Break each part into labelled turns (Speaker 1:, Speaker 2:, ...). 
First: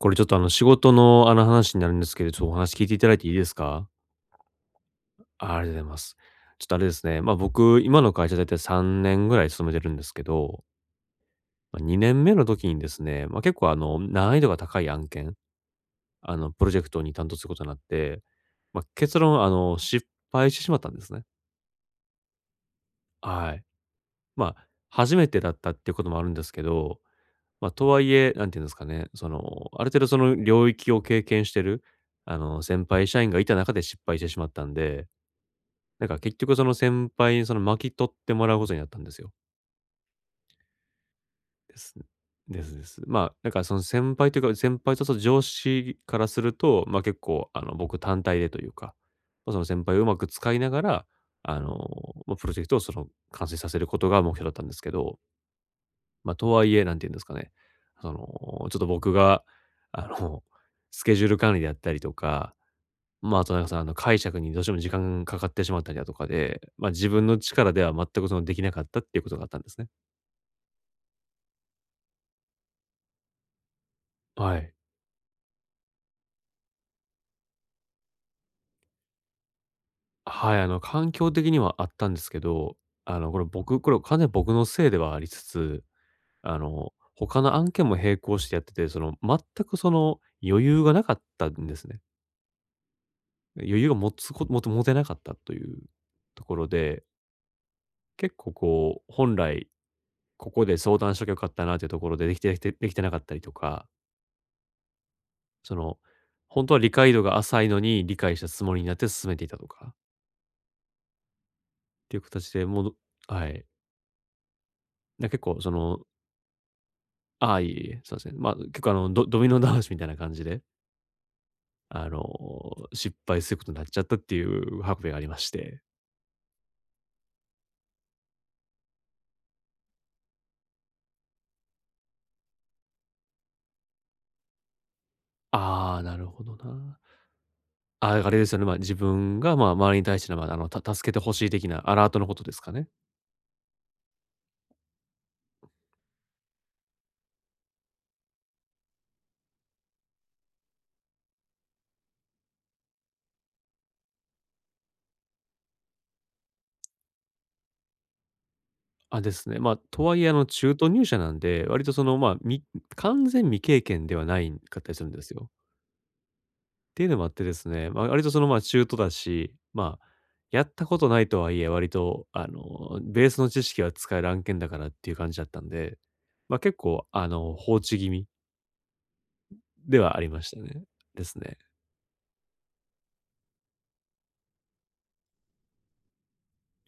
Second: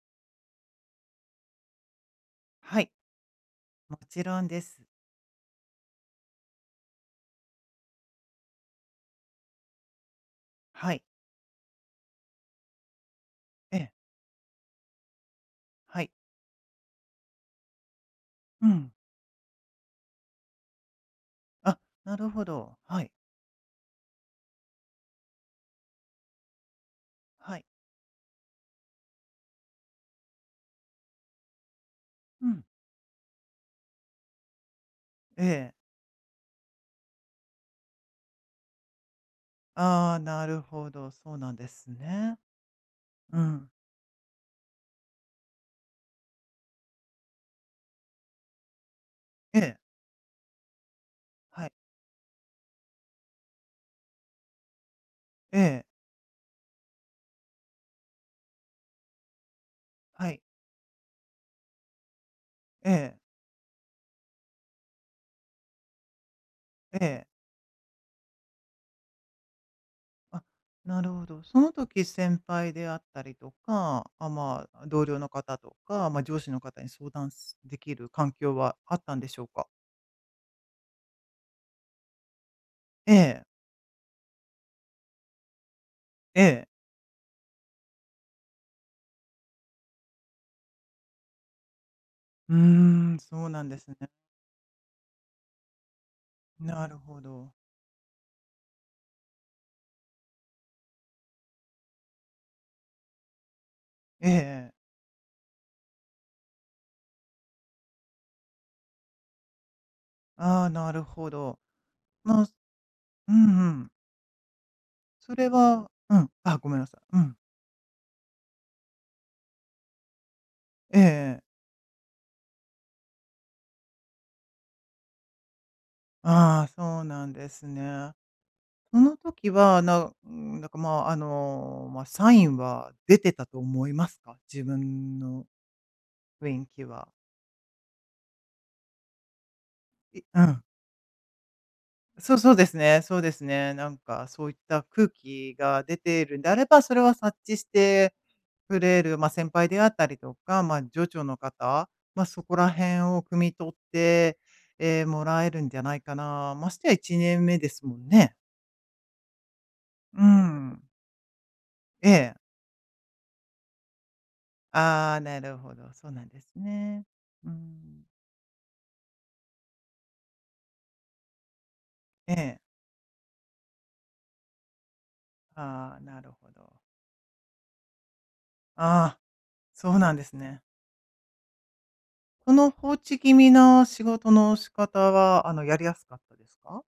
Speaker 1: これちょっと、あの、仕事の、あの、話になるんですけど、ちょ、お話
Speaker 2: は
Speaker 1: 聞い
Speaker 2: い。
Speaker 1: ていただいていいですか？
Speaker 2: もちろんです。
Speaker 1: あ、ありがとうございます。ちょっとあれですね、ま、僕、今の会社、大体3年ぐらい勤めてるんですけど
Speaker 2: はい。
Speaker 1: ま、2年目の時にですね、ま、結構、あ
Speaker 2: ええ。
Speaker 1: の、難易度が高い案件、
Speaker 2: はい。
Speaker 1: あの、プロジェクトに担当することになって、
Speaker 2: う
Speaker 1: ま、
Speaker 2: ん。
Speaker 1: 結論、あの、失敗してしまったんですね。
Speaker 2: あ、なるほど。はい。
Speaker 1: はい。ま、初めてだったってこともあるんですけど、
Speaker 2: はい。
Speaker 1: ま、とはいえ、何て言うんですかね、その、ある程度その領域を経験してる、あ
Speaker 2: う
Speaker 1: の、
Speaker 2: ん。
Speaker 1: 先輩社員がいた中で失敗してしまったんで、
Speaker 2: ええ。
Speaker 1: なんか、結局その先輩に、その、巻き取ってもらうことになったんですよ。
Speaker 2: ああ、なるほど。そうなんで
Speaker 1: で
Speaker 2: す
Speaker 1: す。
Speaker 2: ね。
Speaker 1: ですです。ま、
Speaker 2: う
Speaker 1: なんか
Speaker 2: ん。
Speaker 1: その先輩というか、先輩とその上司からすると、ま、結構、あの、僕単体でというか、ま、
Speaker 2: え
Speaker 1: その
Speaker 2: え。
Speaker 1: 先輩をうまく使いながら、あ
Speaker 2: はい。
Speaker 1: の、ま、プロジェクトを、その、完成させることが目標だったんですけど。
Speaker 2: ええ。
Speaker 1: ま、とはいえ、何て言うんですかね、その、ちょっと僕が、あ
Speaker 2: はい。
Speaker 1: の、スケジュール管理であったりとか、
Speaker 2: ええ。
Speaker 1: ま、あとなんかその、あの、解釈にどうしても時間かかってしまったりだとかで、ま、
Speaker 2: え
Speaker 1: 自
Speaker 2: え。
Speaker 1: 分の力では全く、その、出来なかったっていうことがあったんですね。
Speaker 2: あ、なるほど。その時先輩であったりとか、あ、
Speaker 1: は
Speaker 2: ま
Speaker 1: い。
Speaker 2: あ、同僚の方とか、ま、上司の方に相談すできる環境はあったんでしょうか？
Speaker 1: あ、はい。あの、環境的にはあったんですけど、
Speaker 2: え
Speaker 1: あの、こ
Speaker 2: え。
Speaker 1: れ僕、これは完全僕のせいではありつつ、
Speaker 2: え
Speaker 1: あ
Speaker 2: え。
Speaker 1: の、他の案件も並行してやってて、その、全くその、余裕がなかったんですね。
Speaker 2: うーん、そう
Speaker 1: いや、
Speaker 2: なんで
Speaker 1: 余
Speaker 2: す
Speaker 1: 裕を
Speaker 2: ね。
Speaker 1: 持つこともて持てなかったというところ
Speaker 2: なる
Speaker 1: で。
Speaker 2: ほど。
Speaker 1: 結構こう、本来、ここで相談しときゃよかったなっていうところで、できてできてできてなかったりとか。
Speaker 2: ええええ。
Speaker 1: その、ほんとは理解度が浅いのに理解したつもりになって進めていたとか。
Speaker 2: あ、なるほど。
Speaker 1: ていう
Speaker 2: まあ
Speaker 1: 形で、もう、ど
Speaker 2: う
Speaker 1: はい。
Speaker 2: んうん。
Speaker 1: で、
Speaker 2: そ
Speaker 1: 結
Speaker 2: れ
Speaker 1: 構そ
Speaker 2: は
Speaker 1: の
Speaker 2: うん。あ、ごめんなさい。うん。
Speaker 1: あ、いえいえ。すません。ま、結構、あの、ドドミノ倒しみたいな感じで
Speaker 2: ええええ。
Speaker 1: あの、失敗することになっちゃったっていうハプニングありまして。
Speaker 2: あ、そうなんですね。その時は、なうん、なんか、ま、あの、ま、サインは出てたと思いますか？自分の。
Speaker 1: あ、なるほど
Speaker 2: 雰囲気
Speaker 1: な。
Speaker 2: は。
Speaker 1: あ、だから、あれですよね。ま、自分が、ま、周りに対
Speaker 2: い
Speaker 1: しての、
Speaker 2: う
Speaker 1: ま、あ
Speaker 2: ん。
Speaker 1: の、た助けてほしい的なアラートのこ
Speaker 2: そう
Speaker 1: とで
Speaker 2: そう
Speaker 1: す
Speaker 2: で
Speaker 1: か
Speaker 2: す
Speaker 1: ね。
Speaker 2: ねそうですね。なんかそういった空気が出てるんであれば、それは察知してくれる、ま、先輩であったりとか、ま、上長の方、ま、そこら辺を汲み取って、ええ、もらえるんじゃないかな。ましてや1年目ですもんね。
Speaker 1: あ、ですね。ま、とは
Speaker 2: う
Speaker 1: い
Speaker 2: ー
Speaker 1: え、あの、中
Speaker 2: ん。
Speaker 1: 途入社なんで、割とその、
Speaker 2: ええ。
Speaker 1: ま、み完全未経験ではないんかったりするん
Speaker 2: あ
Speaker 1: で
Speaker 2: あ、
Speaker 1: す
Speaker 2: な
Speaker 1: よ。
Speaker 2: るほど。そうなんです
Speaker 1: って
Speaker 2: ね。
Speaker 1: いうのもあって
Speaker 2: う
Speaker 1: ですね、ま、
Speaker 2: ん。
Speaker 1: 割とその、ま、中途だし、ま、やったことないとはいえ、割と、
Speaker 2: え
Speaker 1: あ
Speaker 2: え。
Speaker 1: の、ベースの知識は使える案件だからっていう感じだったん
Speaker 2: あ
Speaker 1: で、
Speaker 2: あ、なるほ
Speaker 1: ま、
Speaker 2: ど。
Speaker 1: 結構、あの、放置気味
Speaker 2: ああ、そう
Speaker 1: で
Speaker 2: なん
Speaker 1: はあ
Speaker 2: で
Speaker 1: り
Speaker 2: す
Speaker 1: ました
Speaker 2: ね。
Speaker 1: ね。ですね。
Speaker 2: この、放置気味な仕事の仕方は、あの、やりやすかったですか？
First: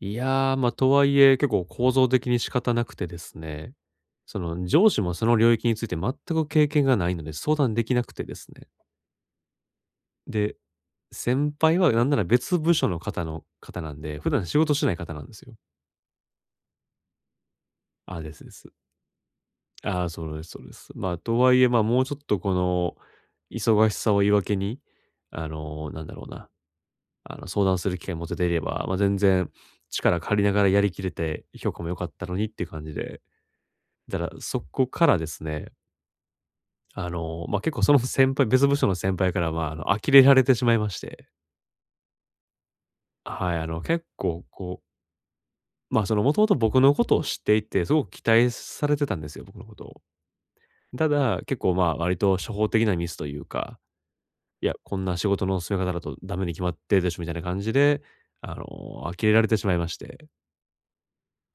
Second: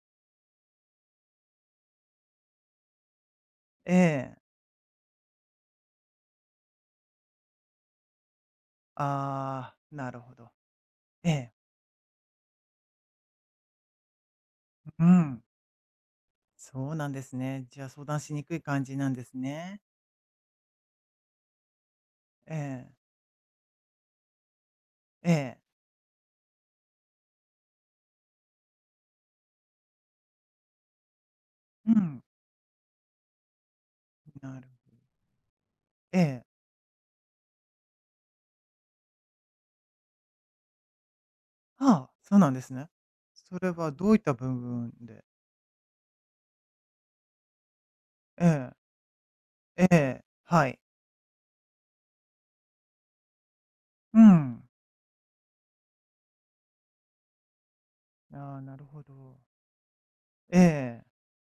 Speaker 1: いや、ま、とはいえ、結構、構造的に仕方なくてですね。
Speaker 2: ええ。
Speaker 1: その、上司もその領域について全く経験が無いので、相談出来なくてですね。
Speaker 2: ああ、なるほど。
Speaker 1: で、
Speaker 2: ええ。
Speaker 1: 先輩は、なんなら別部署の方の方なんで、普段仕事してない
Speaker 2: うう
Speaker 1: 方なんです
Speaker 2: ん。
Speaker 1: よ。
Speaker 2: そうなんですね。じゃあ、相談
Speaker 1: あ、で
Speaker 2: しに
Speaker 1: すで
Speaker 2: くい
Speaker 1: す。
Speaker 2: 感じなんですね。
Speaker 1: ああ、それですそれです。ま、とはいえ、ま、もうちょっと、こ
Speaker 2: ええ。
Speaker 1: の、忙しさを言い訳に、
Speaker 2: え
Speaker 1: あ
Speaker 2: え。
Speaker 1: の、なんだろうな、あの、相談する機会を持てていれば、ま、全然力借りながらやり切れて、評価も
Speaker 2: う
Speaker 1: 良かっ
Speaker 2: ん。
Speaker 1: たのにって感じで。だから、
Speaker 2: な
Speaker 1: そ
Speaker 2: る
Speaker 1: こからですね。
Speaker 2: ええ。
Speaker 1: あの、まあ、結構その、ふ先輩、別部署の先輩から、まあ、あの、呆れられてしまいまして。
Speaker 2: はあ。そうなんですね。
Speaker 1: あ、はい。
Speaker 2: そ
Speaker 1: あ
Speaker 2: れ
Speaker 1: の、
Speaker 2: は
Speaker 1: 結
Speaker 2: どういった
Speaker 1: 構
Speaker 2: 部
Speaker 1: こう
Speaker 2: 分で。
Speaker 1: まあ、その、もともと僕のことを知っていて、すごく期
Speaker 2: え
Speaker 1: 待
Speaker 2: え。
Speaker 1: されてたんですよ。僕のこと
Speaker 2: え
Speaker 1: を。
Speaker 2: え、はい。
Speaker 1: ただ、結構まあ、割と初歩的なミスというか。
Speaker 2: う
Speaker 1: い
Speaker 2: ん。
Speaker 1: や、こんな仕事の進め方だとダメに決まってるでしょ、みたいな感じで、あ
Speaker 2: あ、
Speaker 1: の、
Speaker 2: なるほ
Speaker 1: 呆れ
Speaker 2: ど。
Speaker 1: られてしまいまして。
Speaker 2: ええ。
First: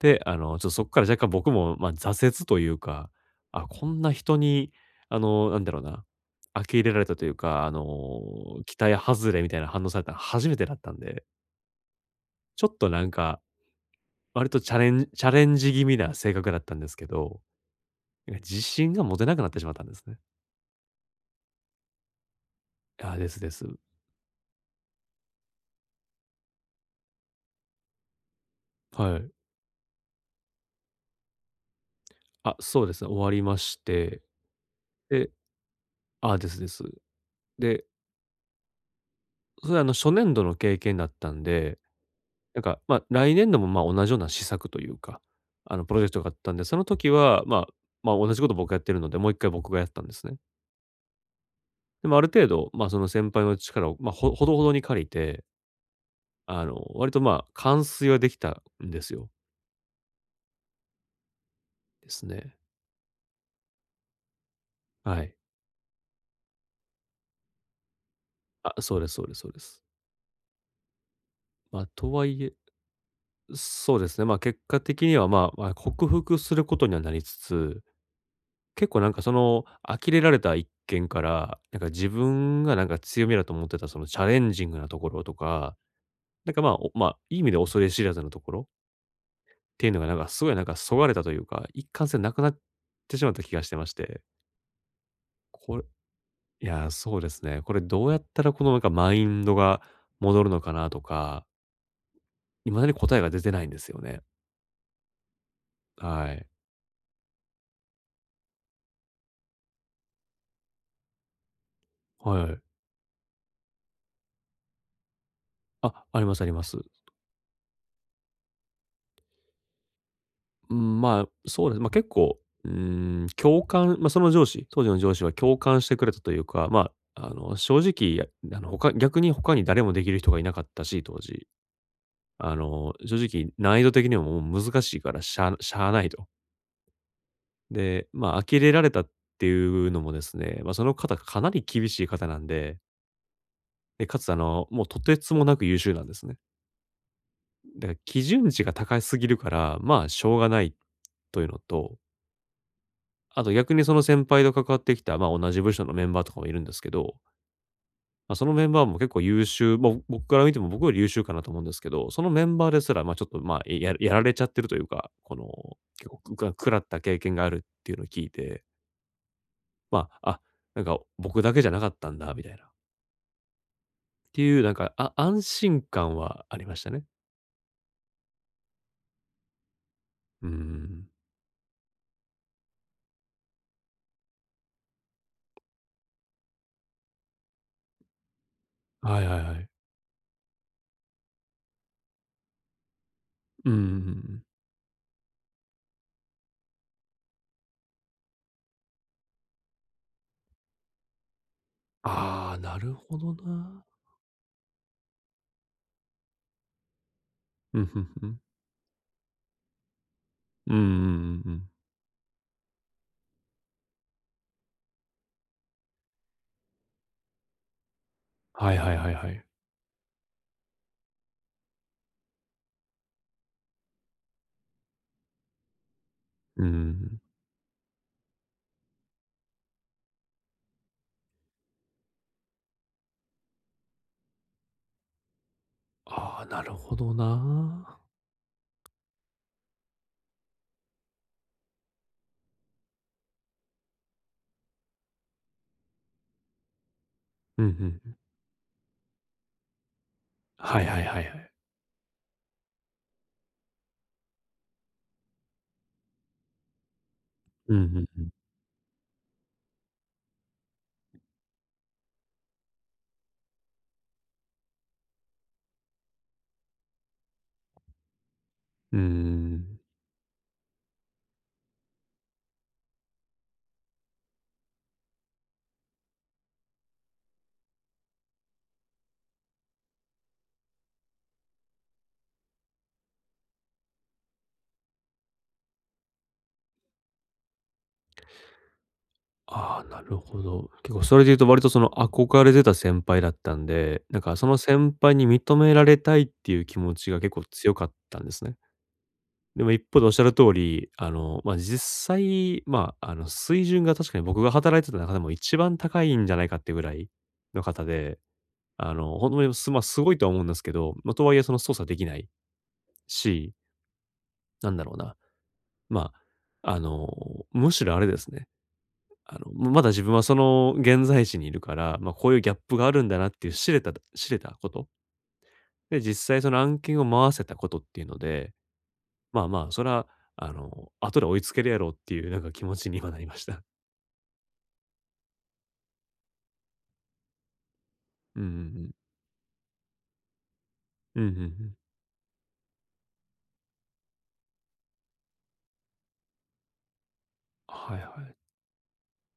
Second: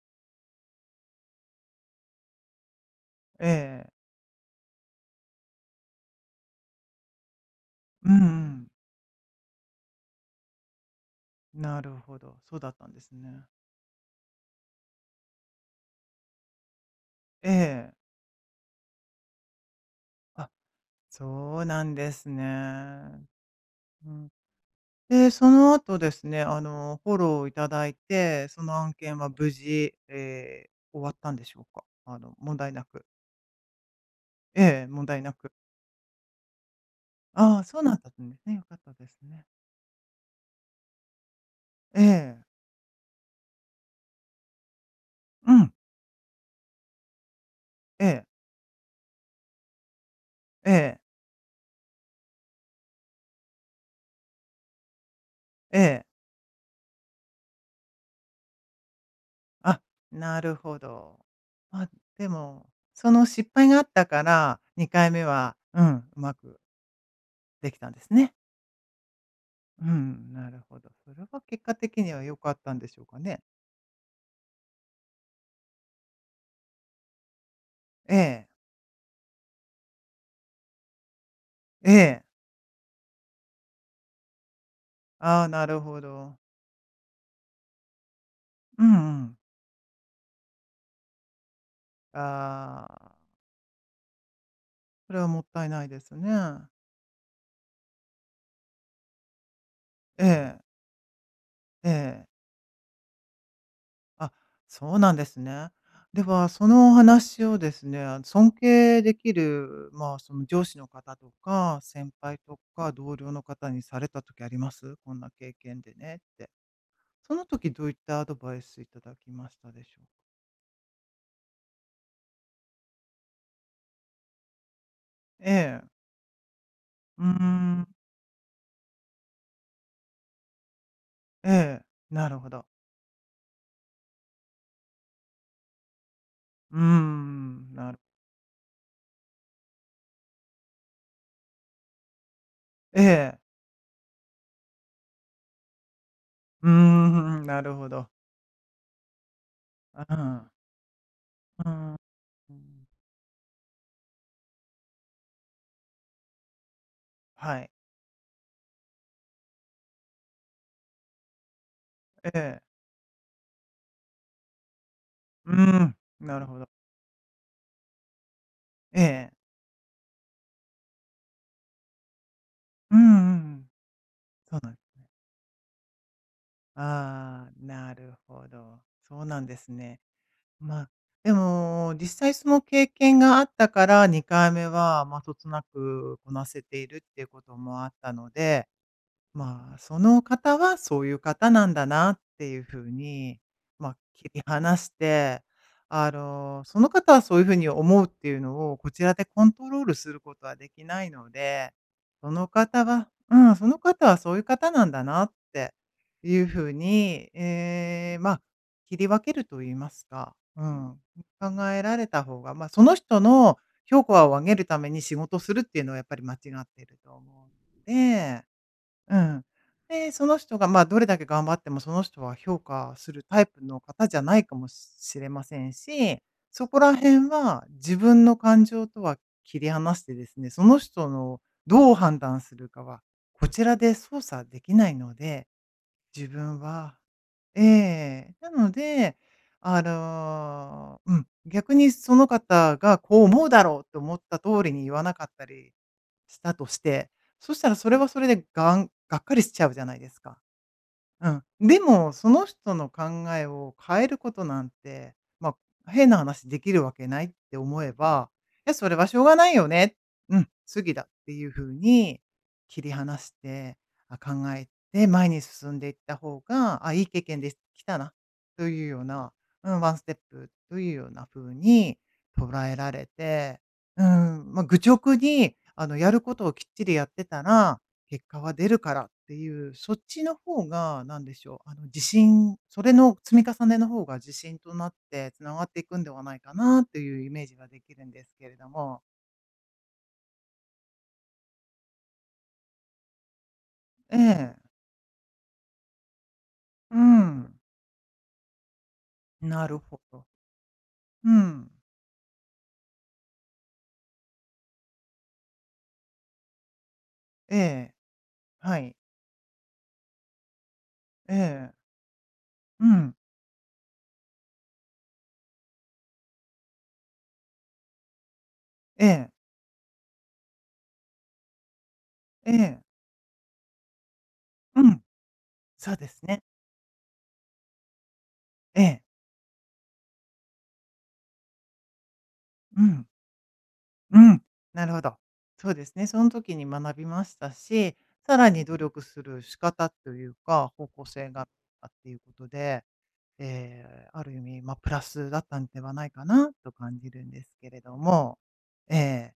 Speaker 1: で、あの、ちょっとそこから若干僕も、まあ、挫折というか、
Speaker 2: え
Speaker 1: あ、こ
Speaker 2: え。
Speaker 1: んな人に、あの、なんだろうな。あきれられたというか、あの、
Speaker 2: うんうん。
Speaker 1: 期待外れみたいな反応されたの初めてだったんで。
Speaker 2: なるほど。そう
Speaker 1: ちょ
Speaker 2: だっ
Speaker 1: っ
Speaker 2: た
Speaker 1: と
Speaker 2: んで
Speaker 1: なん
Speaker 2: す
Speaker 1: か、
Speaker 2: ね。
Speaker 1: 割とチャレンジチャレンジ気味な性格だったんですけど。
Speaker 2: ええ。
Speaker 1: いや、自信が持てなくなってしまったんですね。
Speaker 2: あ、そうなんです
Speaker 1: あ、
Speaker 2: ね。
Speaker 1: ですです。
Speaker 2: うん。で、その後ですね。あの、フォローをいただいて、その案
Speaker 1: は
Speaker 2: 件は
Speaker 1: い。
Speaker 2: 無事、ええ、終わったんでしょうか？あの
Speaker 1: あ、
Speaker 2: 問題
Speaker 1: そ
Speaker 2: な
Speaker 1: うで
Speaker 2: く。
Speaker 1: すね。終わりまして。
Speaker 2: ええ、問題な
Speaker 1: で、
Speaker 2: く。
Speaker 1: あ、ですです。
Speaker 2: あ、そう
Speaker 1: で
Speaker 2: なんだったんですね。良かったですね。
Speaker 1: それはあの、初年度の経験だったんで、
Speaker 2: ええ。
Speaker 1: なんか、ま、来年度も、ま、同じような施策というか、
Speaker 2: うん。
Speaker 1: あの、プロジェクトがあったんで、その時は、まあ、
Speaker 2: え
Speaker 1: ま、
Speaker 2: え。
Speaker 1: 同じことを僕がやってるので、もう1回僕がやったんですね。
Speaker 2: ええ。
Speaker 1: でも、ある程度、まあ、その先輩の力を、まあ、ほほどほどに借りて。
Speaker 2: ええ。
Speaker 1: あの、割とまあ、完遂は出来たんですよ。
Speaker 2: あ、なるほど。まあ、
Speaker 1: です
Speaker 2: で
Speaker 1: ね。
Speaker 2: も、その失敗があったから、にかい
Speaker 1: は
Speaker 2: め
Speaker 1: い。
Speaker 2: は、うん、うまく出来たんですね。
Speaker 1: あ、そうですそうですそうです。
Speaker 2: うん、なるほど。それは結果
Speaker 1: ま、
Speaker 2: 的
Speaker 1: と
Speaker 2: には、
Speaker 1: は
Speaker 2: 良
Speaker 1: い
Speaker 2: か
Speaker 1: え
Speaker 2: ったんでしょうかね。
Speaker 1: そうですね。まあ、結果的には、まあ、わ克服することにはなりつつ、
Speaker 2: ええ。
Speaker 1: 結構なんか、その、呆れられた一件から、なんか、
Speaker 2: え
Speaker 1: 自
Speaker 2: え。
Speaker 1: 分がなんか強みだと思ってた、そのチャレンジングなところと
Speaker 2: ああ、な
Speaker 1: か、
Speaker 2: るほど。
Speaker 1: なんか、まあ、おまあ、いい意味で恐れ知らずのところ
Speaker 2: うんうん。
Speaker 1: っていうのがなんか、すごいなんか削がれたというか、一貫性なくなっ
Speaker 2: ああ。
Speaker 1: てしまった気がしてまして。
Speaker 2: それはもったい
Speaker 1: これ
Speaker 2: ないですね。
Speaker 1: いや、そうですね。これどうやったら、このなか、マインドが
Speaker 2: え
Speaker 1: 戻るの
Speaker 2: え。
Speaker 1: かなとか。
Speaker 2: ええ。
Speaker 1: 未だに答えが出てないんですよね。
Speaker 2: あ、そうなんですね。で
Speaker 1: はい。
Speaker 2: は、そのお話をですね。あの、尊敬できる、まあ、その上司の方とか先輩
Speaker 1: は
Speaker 2: と
Speaker 1: い。
Speaker 2: か同僚の方にされた時あります？「こんな経験
Speaker 1: あ、
Speaker 2: でね」
Speaker 1: ありま
Speaker 2: っ
Speaker 1: すあ
Speaker 2: て。
Speaker 1: ります。
Speaker 2: その時どういったアドバイスいただきましたでしょう？
Speaker 1: うん、まあ、そうです。ま、結構、うーん、共感、ま、その上司、当時の上司は
Speaker 2: え
Speaker 1: 共感し
Speaker 2: え。
Speaker 1: てくれたというか、ま
Speaker 2: うー
Speaker 1: あ、あの、正
Speaker 2: ん。
Speaker 1: 直、いや、やの、ほか逆に他に誰もできる人がいなかったし、当時。
Speaker 2: ええ。なるほ
Speaker 1: あ
Speaker 2: ど。
Speaker 1: の、正直、難易度的にも難しいから、しゃしゃあないと。
Speaker 2: うーん、なる
Speaker 1: で、ま、呆れられたっていうのもですね、ま、その方がかなり厳しい方なんで。
Speaker 2: ええ。
Speaker 1: え、且つあの、もう、とてつもなく優秀なんですね。
Speaker 2: うーん、ふーん、なる
Speaker 1: だ
Speaker 2: ほ
Speaker 1: か、
Speaker 2: ど。
Speaker 1: 基準値が高すぎるから、
Speaker 2: あ、
Speaker 1: ま、
Speaker 2: う
Speaker 1: しょうが
Speaker 2: ん。
Speaker 1: ないというの
Speaker 2: うーん。
Speaker 1: と
Speaker 2: うーん。
Speaker 1: あと、逆にその先輩と関わってきた、ま、同じ部署のメンバーとかもいるんですけど。
Speaker 2: はい。
Speaker 1: ま、そのメンバーも結構優秀ま、僕から見ても、僕より優秀かなと思うんですけど、その
Speaker 2: え
Speaker 1: メン
Speaker 2: え。
Speaker 1: バーですら、ま、ちょっと、まあ、いややられちゃってるというか、この、
Speaker 2: うーん。
Speaker 1: 結構、く
Speaker 2: な
Speaker 1: く
Speaker 2: る
Speaker 1: ら
Speaker 2: ほど。
Speaker 1: 食らった経験があるっていうのを聞いて
Speaker 2: ええ。
Speaker 1: まあ、あ、なんか、僕だけじゃなかったんだみたいな。
Speaker 2: うんうんうん。
Speaker 1: って
Speaker 2: そ
Speaker 1: い
Speaker 2: う
Speaker 1: う
Speaker 2: な
Speaker 1: な
Speaker 2: ん
Speaker 1: ん
Speaker 2: ね。
Speaker 1: か、あ安心感はありましたね。
Speaker 2: ああ、なるほど。そうなんですね。
Speaker 1: うー
Speaker 2: ま、
Speaker 1: ん。
Speaker 2: でも、実際その経験があったから、2回目はまあ、そつなくこなせているっていうこともあったので。
Speaker 1: はいはいはい。
Speaker 2: まあ、その方はそういう方なんだなっていう風に、
Speaker 1: うんう
Speaker 2: ま、
Speaker 1: ん、ふん、
Speaker 2: 切
Speaker 1: う
Speaker 2: り
Speaker 1: ん。
Speaker 2: 離して、あの、その方はそういう風に思うっていうのを、こちらでコントロールすることはできないので。その
Speaker 1: ああ、な
Speaker 2: 方
Speaker 1: る
Speaker 2: が
Speaker 1: ほど
Speaker 2: うん、その
Speaker 1: な。
Speaker 2: 方はそういう方なんだなっていう風に、
Speaker 1: うん、ふん
Speaker 2: ええ、
Speaker 1: ふ
Speaker 2: まあ、
Speaker 1: ん。
Speaker 2: 切り分けると言いますか、う
Speaker 1: うんう
Speaker 2: ん、
Speaker 1: ん
Speaker 2: 考
Speaker 1: うんうん。
Speaker 2: えられた方が、ま、その人の評価を上げるために仕事するっていうのはやっぱり間違ってると思うで
Speaker 1: はいはいはい
Speaker 2: う
Speaker 1: はい。
Speaker 2: ん。で、その人がまあ、どれだけ頑張っても、その人は、評価するタイプの方じゃないかもししれませんし、
Speaker 1: うー
Speaker 2: そこら
Speaker 1: ん。
Speaker 2: 辺は、自分の感情とは切り離してですね、その人のどう判断するかは、こちらで操作できないので、自
Speaker 1: ああ、
Speaker 2: 分
Speaker 1: なるほ
Speaker 2: は
Speaker 1: ど
Speaker 2: え
Speaker 1: な。
Speaker 2: え、なので、あの、うん、逆にその方が、こう思うだろうと思った通りに言わなかったりしたとして、そし
Speaker 1: う
Speaker 2: た
Speaker 1: ん、
Speaker 2: ら、
Speaker 1: ふ
Speaker 2: それ
Speaker 1: ん
Speaker 2: は
Speaker 1: ふん。
Speaker 2: それでがんがっかりしちゃうじゃないですか？
Speaker 1: はいはいはい
Speaker 2: う
Speaker 1: は
Speaker 2: ん。
Speaker 1: い。
Speaker 2: でも、その人の考えを変えることなんて、まあ、変な話できるわけないって
Speaker 1: う
Speaker 2: 思
Speaker 1: ん、
Speaker 2: え
Speaker 1: ふんふ
Speaker 2: ば
Speaker 1: ん。
Speaker 2: 「や、それはしょうがないよね、うん、次だ」っていう風に、切り離して、あ、考えて前に進んでいった方が、あ、いい経験できたな、という
Speaker 1: う
Speaker 2: よ
Speaker 1: んうん
Speaker 2: うな、
Speaker 1: う
Speaker 2: う
Speaker 1: ん。
Speaker 2: ん、ワンステップというような風に捉えられて、うん。まあ、愚直にあの、やることをきっちりやってたら、結果は出るからっていう、そっちの方が、なんでしょう、あの、自信、それの積み重ねの方が自信となって、繋がっていくんではないかな？というイメージができるんですけれども。
Speaker 1: ああ、なるほど。結構それでいうと、割とその、憧れてた先輩だったんで、
Speaker 2: え
Speaker 1: なんかその
Speaker 2: え。
Speaker 1: 先輩に認められたいっていう気持
Speaker 2: う
Speaker 1: ちが、結構
Speaker 2: ん。
Speaker 1: 強かったんですね。で
Speaker 2: な
Speaker 1: も、
Speaker 2: る
Speaker 1: 一方
Speaker 2: ほ
Speaker 1: で仰
Speaker 2: ど。
Speaker 1: る通り、あ
Speaker 2: う
Speaker 1: の、ま、
Speaker 2: ん。
Speaker 1: 実際、ま、あの、水準が確かに僕が働いてた中でも、一番高いんじゃないかっていうぐらい
Speaker 2: え
Speaker 1: の方
Speaker 2: え。
Speaker 1: で、
Speaker 2: は
Speaker 1: あ
Speaker 2: い。
Speaker 1: の、ほんと、え、すま、すごいとは思うんですけど、ま、とは
Speaker 2: え
Speaker 1: いえ、その
Speaker 2: え。
Speaker 1: 操作できない
Speaker 2: うん。
Speaker 1: しなんだろうな。まあ、あの、むしろあれですね、
Speaker 2: ええ。
Speaker 1: あの、むまだ自分はその現在地にいるから、まあ、こういうギ
Speaker 2: え
Speaker 1: ャップ
Speaker 2: え。
Speaker 1: があるんだなっていう知れただ知れたこ
Speaker 2: う
Speaker 1: と
Speaker 2: ん。そう
Speaker 1: で、
Speaker 2: です
Speaker 1: 実際
Speaker 2: ね。
Speaker 1: その案件を回せたことっていうので
Speaker 2: ええ。
Speaker 1: 「まあまあ、それは、あの、後で追いつけるやろう」っていう、なんか気持
Speaker 2: う
Speaker 1: ちに
Speaker 2: ん。
Speaker 1: はなりました。
Speaker 2: うん、なるほど。そうですね、そん時に学びましたし、さ
Speaker 1: うんう
Speaker 2: ら
Speaker 1: ん
Speaker 2: に努
Speaker 1: うん。
Speaker 2: 力する仕方というか、方向
Speaker 1: う
Speaker 2: 性
Speaker 1: ん、ふん、う
Speaker 2: が
Speaker 1: ん。
Speaker 2: あっていうことで、ええ、ある意味、ま、プラスだったんではないかなと感じるんですけれ
Speaker 1: は
Speaker 2: ど
Speaker 1: いはい。
Speaker 2: も。ええ。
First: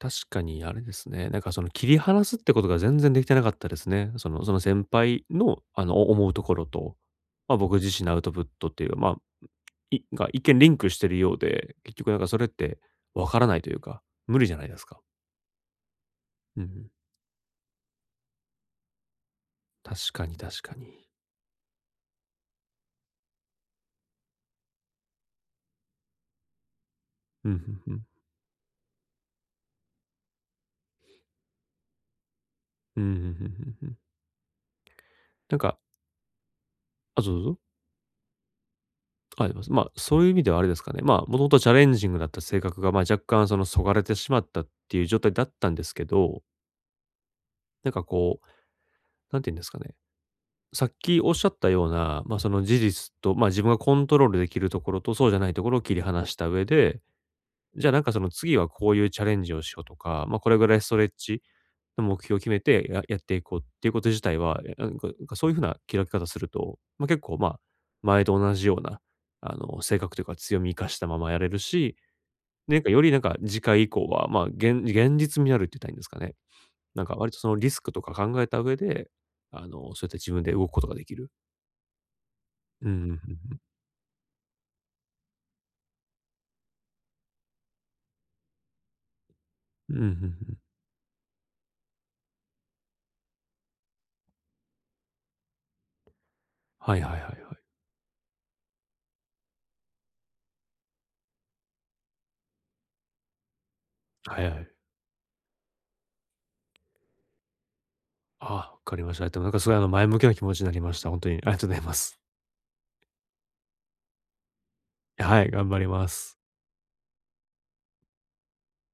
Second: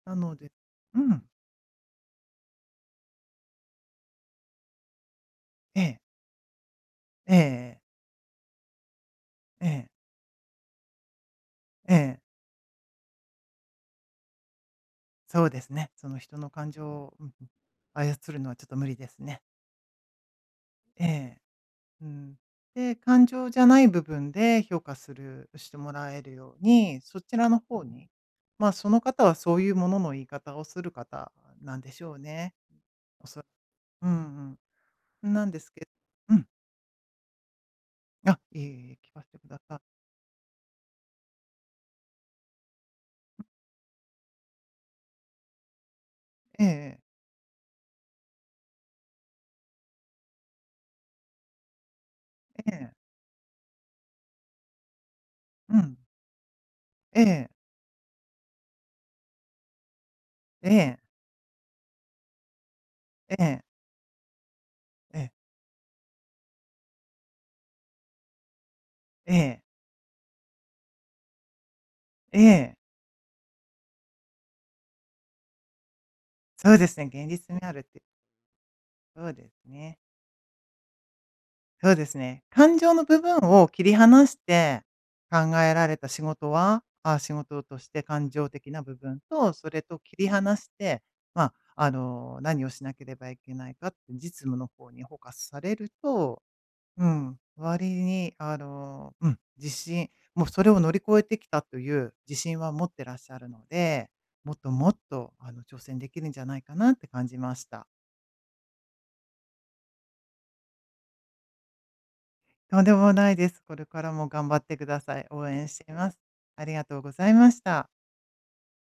Speaker 1: 確
Speaker 2: なの
Speaker 1: か
Speaker 2: で
Speaker 1: にあれで
Speaker 2: う
Speaker 1: す
Speaker 2: ん。
Speaker 1: ね、なんかその、切り離すってことが全然できてなかったですね。その、その先輩の、
Speaker 2: え
Speaker 1: あの、
Speaker 2: え。
Speaker 1: お思うところと、
Speaker 2: ええ
Speaker 1: まあ、僕
Speaker 2: ええ。
Speaker 1: 自身のアウトプットっていう、まあ、
Speaker 2: ええ。
Speaker 1: いが一見リンクしてるようで、
Speaker 2: え
Speaker 1: 結局な
Speaker 2: え。
Speaker 1: んかそれって、分からないというか、無理じゃないですか。
Speaker 2: そうですね。その人の
Speaker 1: うんう
Speaker 2: 感
Speaker 1: ん。
Speaker 2: 情を、うんうん、操るのはちょっと無理ですね。
Speaker 1: 確かに確かに。
Speaker 2: ええ。うん。で、感情じゃない部分で評価するしてもらえるように、そち
Speaker 1: う
Speaker 2: ら
Speaker 1: ん、
Speaker 2: の
Speaker 1: ふん
Speaker 2: 方
Speaker 1: ふん。
Speaker 2: に、まあ、その方はそういうものの言い方をする方なんでしょうね。
Speaker 1: うん、ふ
Speaker 2: お
Speaker 1: んふ
Speaker 2: さ
Speaker 1: んふんふん。
Speaker 2: うんうん。なん
Speaker 1: なん
Speaker 2: です
Speaker 1: か
Speaker 2: けうん。
Speaker 1: あ、どうぞ。
Speaker 2: あ、いえいえ、聞かせて
Speaker 1: か
Speaker 2: く
Speaker 1: い
Speaker 2: だ
Speaker 1: ます。
Speaker 2: さ
Speaker 1: まあ、そういう意味ではあれですかね、ま、もともとチャレンジングだった性格が、ま a、若干、その、そがれてしまったっていう状態だったんですけど。
Speaker 2: ええええ。
Speaker 1: なんかこう、なんて言うんですかね。さっき仰った様な、ま、その
Speaker 2: え
Speaker 1: 事
Speaker 2: え。
Speaker 1: 実と、ま、自分がコントロール出来るところとそうじゃないとこ
Speaker 2: う
Speaker 1: ろを切
Speaker 2: ん。
Speaker 1: り離した上で、
Speaker 2: ええ。
Speaker 1: じゃあなんかその次はこういうチャレンジをしようとか、ま、これぐ
Speaker 2: え
Speaker 1: らいス
Speaker 2: え。
Speaker 1: トレッチの目標を決めて、ややっ
Speaker 2: え
Speaker 1: ていこう
Speaker 2: え。
Speaker 1: っていうこと自体は、え、なんこい
Speaker 2: え
Speaker 1: なん
Speaker 2: え。
Speaker 1: かそういう風な切り分け方すると、ま、結構、まあ、前と同じ様な、
Speaker 2: え
Speaker 1: あ
Speaker 2: え。
Speaker 1: の、性格というか強み活かしたままやれるし、
Speaker 2: ええ。
Speaker 1: なんかより、なんか次回以降は、まあ、げん現実味あるって言ったらいいんですかね。
Speaker 2: そうです
Speaker 1: な
Speaker 2: ね、
Speaker 1: んか
Speaker 2: 現
Speaker 1: 割とそ
Speaker 2: 実
Speaker 1: の
Speaker 2: 味
Speaker 1: リ
Speaker 2: ある
Speaker 1: ス
Speaker 2: っ
Speaker 1: ク
Speaker 2: て
Speaker 1: とか考えた上で、
Speaker 2: そうです
Speaker 1: あの、
Speaker 2: ね。
Speaker 1: そうやって自分で動くことが出来る。
Speaker 2: そうですね。感
Speaker 1: うん
Speaker 2: 情の
Speaker 1: うん。
Speaker 2: 部
Speaker 1: ふん
Speaker 2: 分
Speaker 1: ふん。
Speaker 2: を切り離して考えられた仕事はあ、仕事として感情的な部分と、それ
Speaker 1: うん、
Speaker 2: と切
Speaker 1: ふ
Speaker 2: り
Speaker 1: んふ
Speaker 2: 離
Speaker 1: ん。
Speaker 2: して、まあ、あの、何をしなければいけないかって実務の方にフォーカスされると、
Speaker 1: はい
Speaker 2: う
Speaker 1: はいはいは
Speaker 2: ん。
Speaker 1: い。
Speaker 2: 割りに、あの、うん。自信もうそれを乗り越えてきたという自信は持ってらっしゃるので、
Speaker 1: はいは
Speaker 2: もっと、
Speaker 1: い。
Speaker 2: もっと、あの挑戦出来るんじゃないかなって感じました。
Speaker 1: あ、分かりました。え、でもなんかすごいあの前向きな気持ちになりました。ほんとにありがとうございます。
Speaker 2: とんでもないです。これからも頑張ってくださ
Speaker 1: あ、
Speaker 2: い。
Speaker 1: は
Speaker 2: 応
Speaker 1: い。
Speaker 2: 援
Speaker 1: 頑
Speaker 2: し
Speaker 1: 張り
Speaker 2: てい
Speaker 1: ま
Speaker 2: ます。
Speaker 1: す。
Speaker 2: ありがとうございました。